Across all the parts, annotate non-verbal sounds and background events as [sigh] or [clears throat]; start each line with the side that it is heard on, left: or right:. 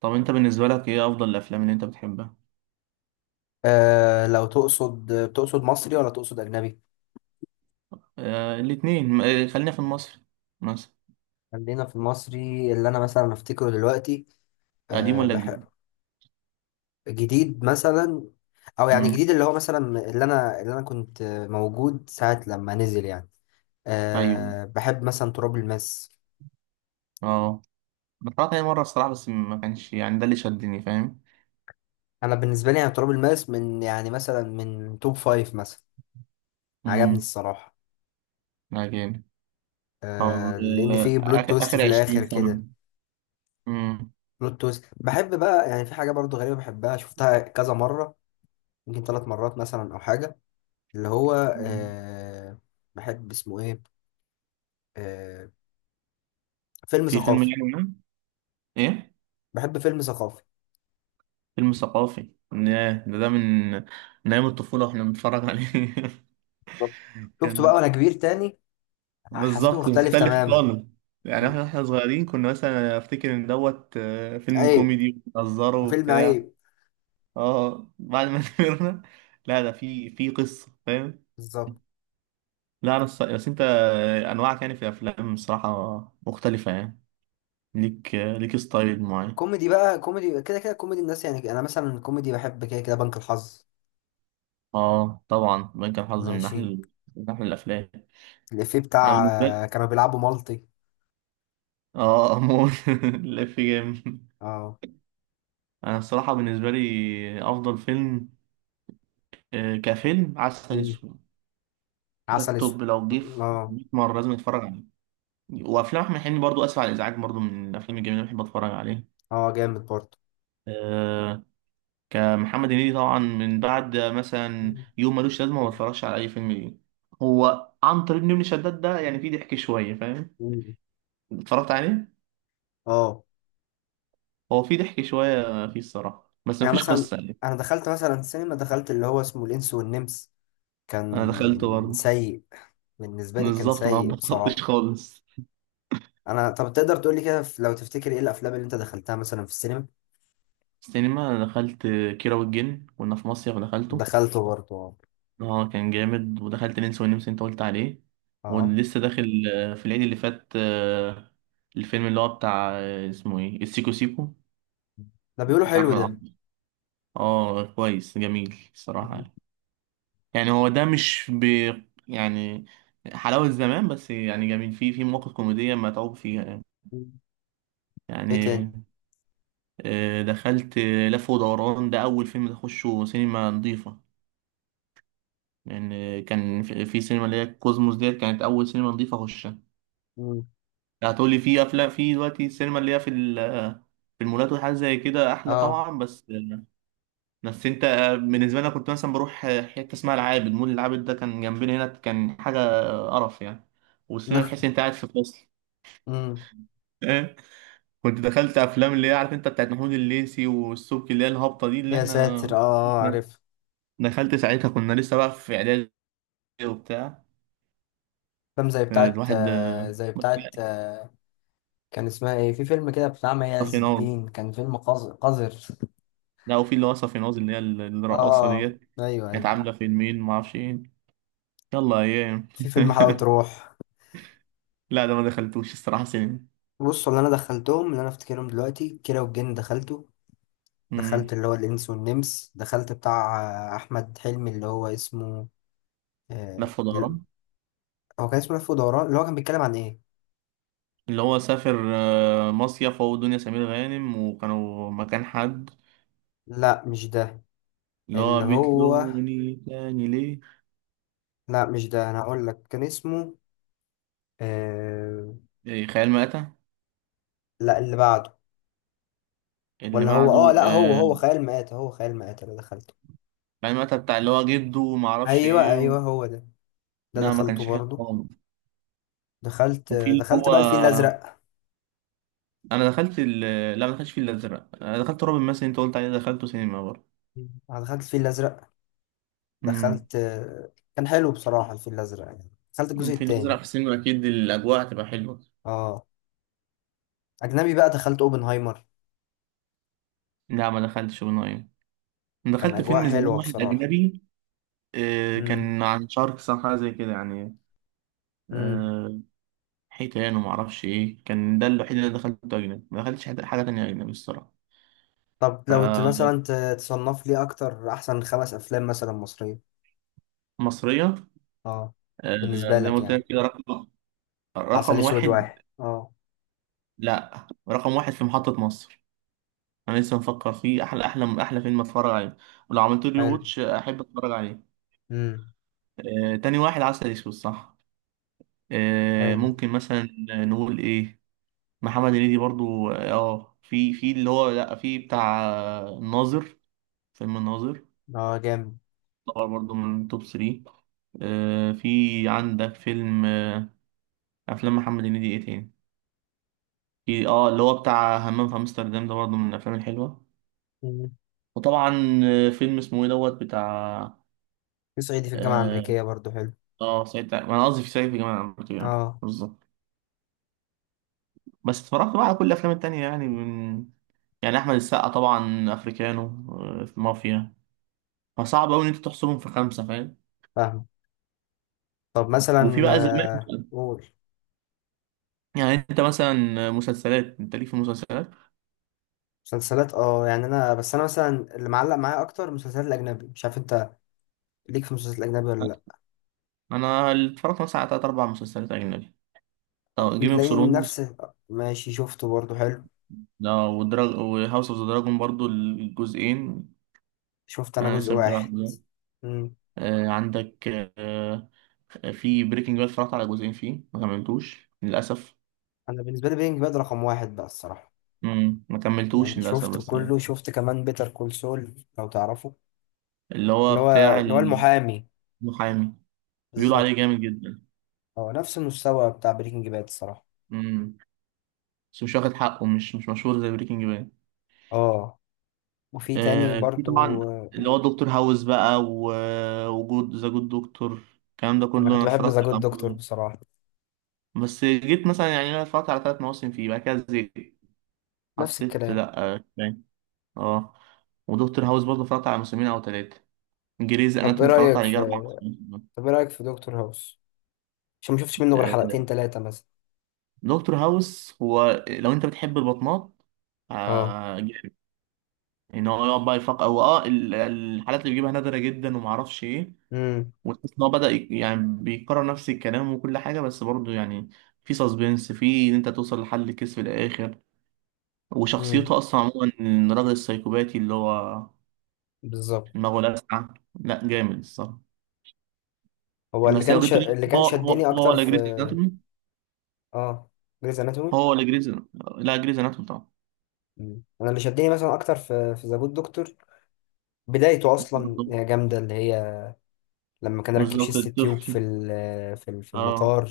right: طب انت بالنسبة لك ايه افضل الافلام اللي انت بتحبها.
left: لو تقصد مصري ولا تقصد أجنبي؟
right: الاتنين خلينا في المصري مثلا.
left: خلينا في المصري اللي أنا مثلا أفتكره دلوقتي.
right: قديم
left: آه
right: ولا
left: بح...
right: جديد؟
left: جديد مثلا، أو يعني
right: امم.
left: جديد اللي هو مثلا، اللي أنا كنت موجود ساعة لما نزل يعني.
right: ايوه،
left: بحب مثلا تراب الماس.
right: اه، أنا اتفرجت عليه مرة الصراحة، بس ما كانش يعني ده اللي شدني، فاهم.
left: أنا بالنسبة لي يعني تراب الماس من يعني مثلا من توب فايف مثلا، عجبني
right: امم.
left: الصراحة.
right: لا جامد. طب
left: لأن فيه بلوت
right: آخر،
left: تويست
right: اخر
left: في
right: 20
left: الآخر
right: سنة.
left: كده.
right: امم.
left: بلوت تويست بحب بقى، يعني في حاجة برضو غريبة بحبها، شفتها كذا مرة، يمكن 3 مرات مثلا او حاجه. اللي هو
right: أمم.
left: آه بحب اسمه ايه، آه فيلم
right: في فيلم
left: ثقافي.
right: يعني ما، ايه،
left: بحب فيلم ثقافي.
right: فيلم ثقافي ياه، ده من من ايام الطفولة واحنا بنتفرج عليه. [laughs]
left: بالظبط. شفته بقى
right: كان
left: وانا كبير تاني، حسيته
right: بالظبط
left: مختلف
right: مختلف
left: تماما.
right: خالص. يعني احنا صغيرين كنا مثلا افتكر ان دوت فيلم
left: عيب
right: كوميدي وبنهزره
left: وفيلم
right: وبتاع.
left: عيب.
right: اه بعد ما [laughs] كبرنا. لا ده في قصة، فاهم.
left: بالظبط.
right: لا انا بس انت انواعك يعني في الافلام الصراحة مختلفة يعني. ليك ليك ستايل معين.
left: كوميدي بقى، كوميدي كده كده، كوميدي الناس، يعني انا مثلا كوميدي بحب كده كده بنك الحظ.
right: اه طبعا بنك الحظ من
left: ماشي.
right: احلى، من احلى الافلام.
left: الافيه
right: انا
left: بتاع
right: بالنسبة لي
left: كانوا بيلعبوا مالتي.
right: اه امور [laughs] لا في جامد.
left: اه.
right: انا الصراحة بالنسبة لي افضل فيلم، كفيلم عسل
left: مم.
right: اسود. ده
left: عسل اسود.
right: التوب، لو جه في
left: اه،
right: 100 مرة لازم اتفرج عليه. وافلام احمد حلمي برضو، اسف على الازعاج برضو، من الافلام الجميلة اللي بحب اتفرج عليه.
left: اه، جامد برضه.
right: أه. كمحمد هنيدي طبعا، من بعد مثلا يوم ملوش لازمة ما بتفرجش على اي فيلم ليه. هو عنتر ابن شداد ده يعني فيه ضحك شوية، فاهم.
left: مم.
right: اتفرجت عليه.
left: اه.
right: هو فيه ضحك شوية فيه الصراحة، بس
left: يعني
right: مفيش
left: مثلا،
right: قصة يعني.
left: انا دخلت مثلا سينما، دخلت اللي هو اسمه الانس والنمس،
right: انا دخلته
left: كان
right: برضه.
left: سيء. بالنسبه لي كان
right: بالظبط، ما
left: سيء
right: اتبسطتش
left: بصراحه.
right: خالص.
left: انا، طب تقدر تقول لي كده، لو تفتكر ايه الافلام اللي انت دخلتها مثلا في السينما؟
right: السينما أنا دخلت كيرة والجن، كنا في مصيف دخلته.
left: دخلته برضه، اه.
right: اه كان جامد. ودخلت ننسى ونمسى انت قلت عليه.
left: اه.
right: ولسه داخل في العيد اللي فات، الفيلم اللي هو بتاع اسمه ايه، السيكو سيكو،
left: ده بيقولوا
right: بتاع
left: حلو
right: احمد
left: ده.
right: عبد. اه كويس جميل الصراحة
left: مم.
right: يعني. يعني هو ده مش ب، يعني حلاوة زمان بس يعني جميل، فيه في مواقف كوميدية متعوب فيها يعني.
left: مم. ايه
right: يعني
left: تاني؟
right: دخلت لف ودوران، ده أول فيلم أخشه سينما نظيفة. لأن يعني كان في سينما اللي هي كوزموس ديت كانت أول سينما نظيفة أخشها.
left: مم.
right: هتقولي في افلام في دلوقتي السينما اللي هي في المولات وحاجات زي كده، احلى
left: اه.
right: طبعا. بس انت، بالنسبه لي أنا كنت مثلا بروح حته اسمها العابد مول. العابد ده كان جنبنا هنا، كان حاجه قرف يعني.
left: [laughs]
right: والسينما
left: نه.
right: تحس إن انت قاعد في فصل.
left: مم.
right: [laughs] إيه؟ كنت دخلت افلام اللي هي عارف انت، بتاعت محمود الليثي والسبكي اللي هي الهابطه دي اللي
left: يا ساتر،
right: احنا [laughs]
left: عارف.
right: دخلت ساعتها، كنا لسه بقى في اعدادي وبتاع.
left: فيلم زي بتاعت
right: الواحد
left: آه، زي
right: بس
left: بتاعت
right: يعني
left: آه، كان اسمها ايه؟ في فيلم كده بتاع مي
right: ما في
left: عز
right: نار.
left: الدين، كان فيلم قذر قذر.
right: لا وفي اللي هو صافي اللي هي الرقاصة
left: اه،
right: ديت،
left: ايوه،
right: كانت
left: ايوه.
right: عاملة فيلمين معرفش ايه. يلا ايام.
left: في فيلم حلاوة
right: [laughs]
left: روح.
right: لا ده ما دخلتوش الصراحة سينما.
left: بص، اللي انا دخلتهم اللي انا افتكرهم دلوقتي: كيرة والجن دخلته، دخلت
right: امم.
left: اللي هو الانس والنمس، دخلت بتاع احمد حلمي اللي هو اسمه
right: لف
left: لا،
right: ودوران،
left: هو كان اسمه لف ودوران. اللي هو كان بيتكلم عن ايه؟
right: اللي هو سافر مصيف، هو ودنيا سمير غانم، وكانوا مكان حد.
left: لا مش ده.
right: اللي هو
left: اللي هو
right: بتلوموني تاني ليه.
left: لا مش ده، انا هقول لك كان اسمه آه،
right: إيه، خيال مآتة.
left: لا، اللي بعده.
right: اللي
left: ولا هو،
right: بعده
left: لا، هو هو خيال مآتة، هو خيال مآتة اللي دخلته.
right: خيال مآتة بتاع اللي هو جده وما اعرفش
left: ايوه
right: ايه و...
left: ايوه، هو ده. ده
right: لا ما
left: دخلته
right: كانش حلو
left: برضه.
right: خالص.
left: دخلت
right: وفي
left: آه،
right: اللي
left: دخلت
right: هو
left: بقى الفيل الازرق.
right: انا دخلت ال... لا ما دخلتش في الازرق، انا دخلت رعب مثلا انت قلت عليه، دخلته سينما برضه.
left: أنا دخلت الفيل الازرق،
right: امم.
left: دخلت. كان حلو بصراحة الفيل الأزرق، يعني دخلت الجزء
right: الفيل الأزرق
left: التاني.
right: في السينما، أكيد الأجواء هتبقى حلوة.
left: اه. أجنبي بقى، دخلت أوبنهايمر.
right: لا ما دخلتش ونايم. انا
left: كان
right: دخلت
left: أجواء
right: فيلم زمان
left: حلوة
right: واحد
left: بصراحة.
right: أجنبي. آه
left: امم،
right: كان عن شاركس أو حاجة زي كده يعني.
left: امم.
right: آه حيتان وما أعرفش إيه. كان ده الوحيد اللي دخلته أجنبي، ما دخلتش حاجة تانية أجنبي الصراحة.
left: طب لو مثلا
right: فمصرية،
left: تصنف لي أكتر أحسن 5 أفلام مثلا مصرية؟ اه.
right: آه
left: بالنسبة
right: زي ما
left: لك
right: قلت
left: يعني.
right: لك كده، رقم،
left: عسل
right: رقم
left: أسود واحد،
right: واحد.
left: اه.
right: لا رقم واحد في محطة مصر. أنا لسه مفكر فيه، أحلى أحلى أحلى فيلم أتفرج عليه، ولو عملت لي
left: حلو.
right: واتش أحب أتفرج عليه.
left: امم.
right: آه تاني واحد عسل أسود صح.
left: حلو.
right: ممكن مثلا نقول ايه، محمد هنيدي برضو. اه في اللي هو، لا في بتاع الناظر، فيلم الناظر
left: اه، جامد.
right: طبعا، برضو من توب 3. في عندك فيلم افلام محمد هنيدي ايه تاني. في اه اللي هو بتاع همام في امستردام، ده برضو من الافلام الحلوه.
left: مم.
right: وطبعا فيلم اسمه ايه دوت بتاع.
left: في صعيدي في الجامعة
right: اه
left: الأمريكية برضو حلو.
right: سعيد انا قصدي في سعيد في جمال عبد العاطف يعني.
left: اه.
right: بالظبط. بس اتفرجت بقى على كل الافلام التانية يعني، من، يعني احمد السقا طبعا افريكانو، في مافيا. فصعب قوي ان انت تحصرهم في خمسه، فاهم.
left: فاهم. طب
right: وفي
left: مثلا،
right: بقى زمان،
left: قول.
right: يعني انت مثلا مسلسلات، انت ليك في المسلسلات؟
left: مسلسلات؟ اه، يعني انا، بس انا مثلا، اللي معلق معايا اكتر المسلسلات الاجنبي، مش عارف انت ليك في المسلسلات الاجنبي ولا لا.
right: انا اللي اتفرجت مثلا على تلات اربع مسلسلات اجنبي. طب جيم اوف
left: تلاقيني
right: ثرونز
left: نفس. ماشي، شفته برضه، حلو.
right: ده، ودراج، وهاوس اوف ذا دراجون برضو الجزئين.
left: شفت انا
right: انا
left: جزء
right: لسه متابع
left: واحد.
right: الجزئين.
left: امم.
right: آه عندك، آه في بريكنج باد، اتفرجت على جزئين فيه، ما كملتوش للاسف.
left: انا بالنسبه لي بينج باد رقم واحد بقى الصراحه.
right: ما كملتوش
left: يعني
right: للاسف
left: شفت
right: بس يعني.
left: كله، شفت كمان بيتر كول سول، لو تعرفه،
right: اللي هو
left: اللي هو
right: بتاع
left: اللي هو المحامي.
right: المحامي، بيقولوا
left: بالظبط.
right: عليه جامد جدا.
left: هو نفس المستوى بتاع بريكنج باد الصراحه.
right: امم. بس مش واخد حقه، مش مشهور زي بريكنج باد.
left: اه. وفي تاني
right: آه في
left: برضو
right: طبعا
left: آه،
right: اللي هو دكتور هاوس بقى وجود ذا جود دكتور. الكلام ده
left: انا
right: كله
left: كنت
right: انا
left: بحب ذا
right: اتفرجت
left: جود
right: على
left: دكتور
right: معظمه.
left: بصراحه.
right: بس جيت مثلا يعني انا اتفرجت على ثلاث مواسم فيه، بعد كده زهقت.
left: نفس
right: حسيت
left: الكلام.
right: لا كفاية. اه. ودكتور هاوس برضه اتفرجت على موسمين او ثلاثه. جريز
left: طب ايه
right: اناتومي اتفرجت
left: رايك
right: على يجي
left: في
right: اربع مواسم.
left: طب ايه رايك في دكتور هاوس؟ عشان ما شفتش منه غير
right: آه،
left: حلقتين ثلاثة مثلا.
right: دكتور هاوس، هو لو انت بتحب البطنات
left: اه.
right: آه جامد. ان هو يقعد بقى يفكر هو، اه الحالات اللي بيجيبها نادره جدا ومعرفش ايه،
left: امم،
right: وتحس ان هو بدأ يعني بيكرر نفس الكلام وكل حاجة، بس برضه يعني في سسبنس في ان انت توصل لحل الكيس في الاخر.
left: امم.
right: وشخصيته اصلا عموما، إن الراجل السايكوباتي اللي هو
left: بالظبط.
right: دماغه لاسعة. لا جامد الصراحة.
left: هو
right: بس لو جبت لي
left: اللي كان
right: هو
left: شدني
right: هو
left: اكتر
right: ولا
left: في،
right: جريز اناتومي،
left: اه، جريز اناتومي.
right: هو ولا جريز، لا جريز اناتومي طبعا.
left: انا اللي شدني مثلا اكتر في ذا جود دكتور بدايته اصلا جامدة، اللي هي لما كان راكب
right: بالظبط
left: شيست تيوب
right: الطفل.
left: في
right: اه.
left: المطار.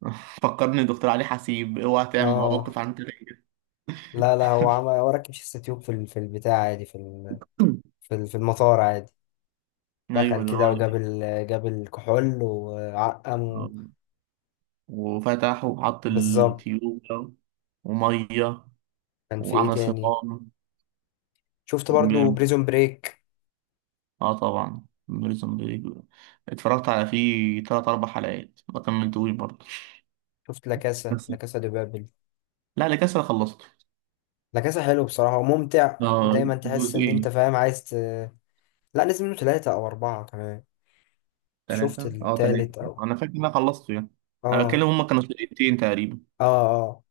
right: [laughs] فكرني دكتور علي حسيب، اوعى تعمل
left: اه.
right: مواقف عن كده. [clears throat]
left: لا لا، هو راكب شيست تيوب في البتاع عادي، في المطار عادي.
right: ايوه
left: دخل
right: اللي
left: كده
right: هو.
left: وجاب جاب الكحول وعقم.
right: آه. وفتح وحط
left: بالظبط.
right: التيوب ده، ومية،
left: كان في ايه
right: وعمل
left: تاني؟
right: صمام.
left: شفت
right: كان
left: برضو
right: جامد.
left: بريزون بريك.
right: اه طبعا بريزون بريك اتفرجت على فيه تلات أربع حلقات، ما كملتوش برضه.
left: شفت لا كاسا
right: بس،
left: لا كاسا دي بابل.
right: لا اللي كسر خلصته.
left: لا كاسا حلو بصراحة وممتع،
right: اه
left: ودايما تحس ان
right: جزئين.
left: انت فاهم، عايز. لا، نزل منه ثلاثة او اربعة كمان. شفت
right: تلاتة اه تلاتة.
left: التالت او،
right: أنا فاكر إن أنا خلصته يعني. أنا بتكلم
left: اه
right: هما كانوا سنتين تقريبا.
left: اه اه.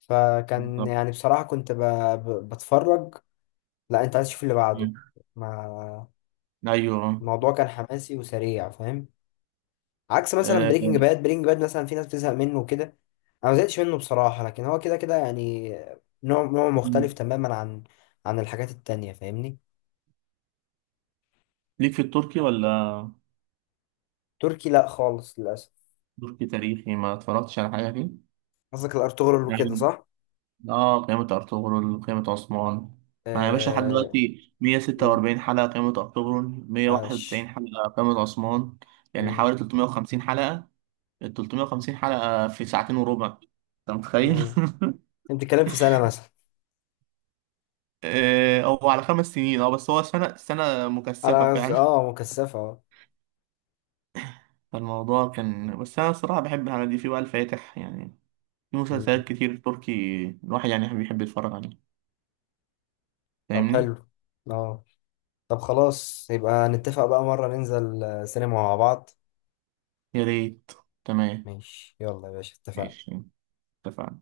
left: فكان
right: بالظبط.
left: يعني بصراحة كنت بتفرج. لا، انت عايز تشوف اللي بعده،
right: مم.
left: ما.
right: أيوه.
left: الموضوع كان حماسي وسريع فاهم. عكس مثلا
right: آه.
left: بريكنج باد. بريكنج باد مثلا في ناس بتزهق منه وكده. انا ما زهقتش منه بصراحه، لكن هو كده كده يعني نوع
right: مم.
left: مختلف تماما عن الحاجات التانية فاهمني.
right: ليك في التركي ولا؟
left: تركي لا خالص للاسف.
right: تركي تاريخي ما اتفرجتش على حاجة فيه؟
left: قصدك الارطغرل وكده، صح؟
right: اه قيامة ارطغرل، قيامة عثمان. انا يا باشا لحد
left: آه...
right: دلوقتي
left: مم.
right: 146 حلقة قيامة ارطغرل، 191
left: عاش.
right: حلقة قيامة عثمان. يعني
left: مم.
right: حوالي 350 حلقة. ال 350 حلقة في ساعتين وربع، انت متخيل؟ [laughs]
left: مم. انت بتتكلم في سنه مثلا.
right: هو على خمس سنين، اه بس هو سنة مكثفة
left: على
right: فعلا.
left: مكثفه، اه.
right: [laughs] فالموضوع كان، بس أنا الصراحة بحب الحاجات دي، في بقى الفاتح يعني، في
left: مم.
right: مسلسلات كتير تركي الواحد يعني بيحب يتفرج عليها،
left: طب
right: فاهمني؟
left: حلو. اه. طب خلاص يبقى نتفق بقى مره ننزل سينما مع بعض.
right: يا ريت. تمام.
left: ماشي، يلا يا باشا، اتفقنا.
right: ماشي اتفقنا.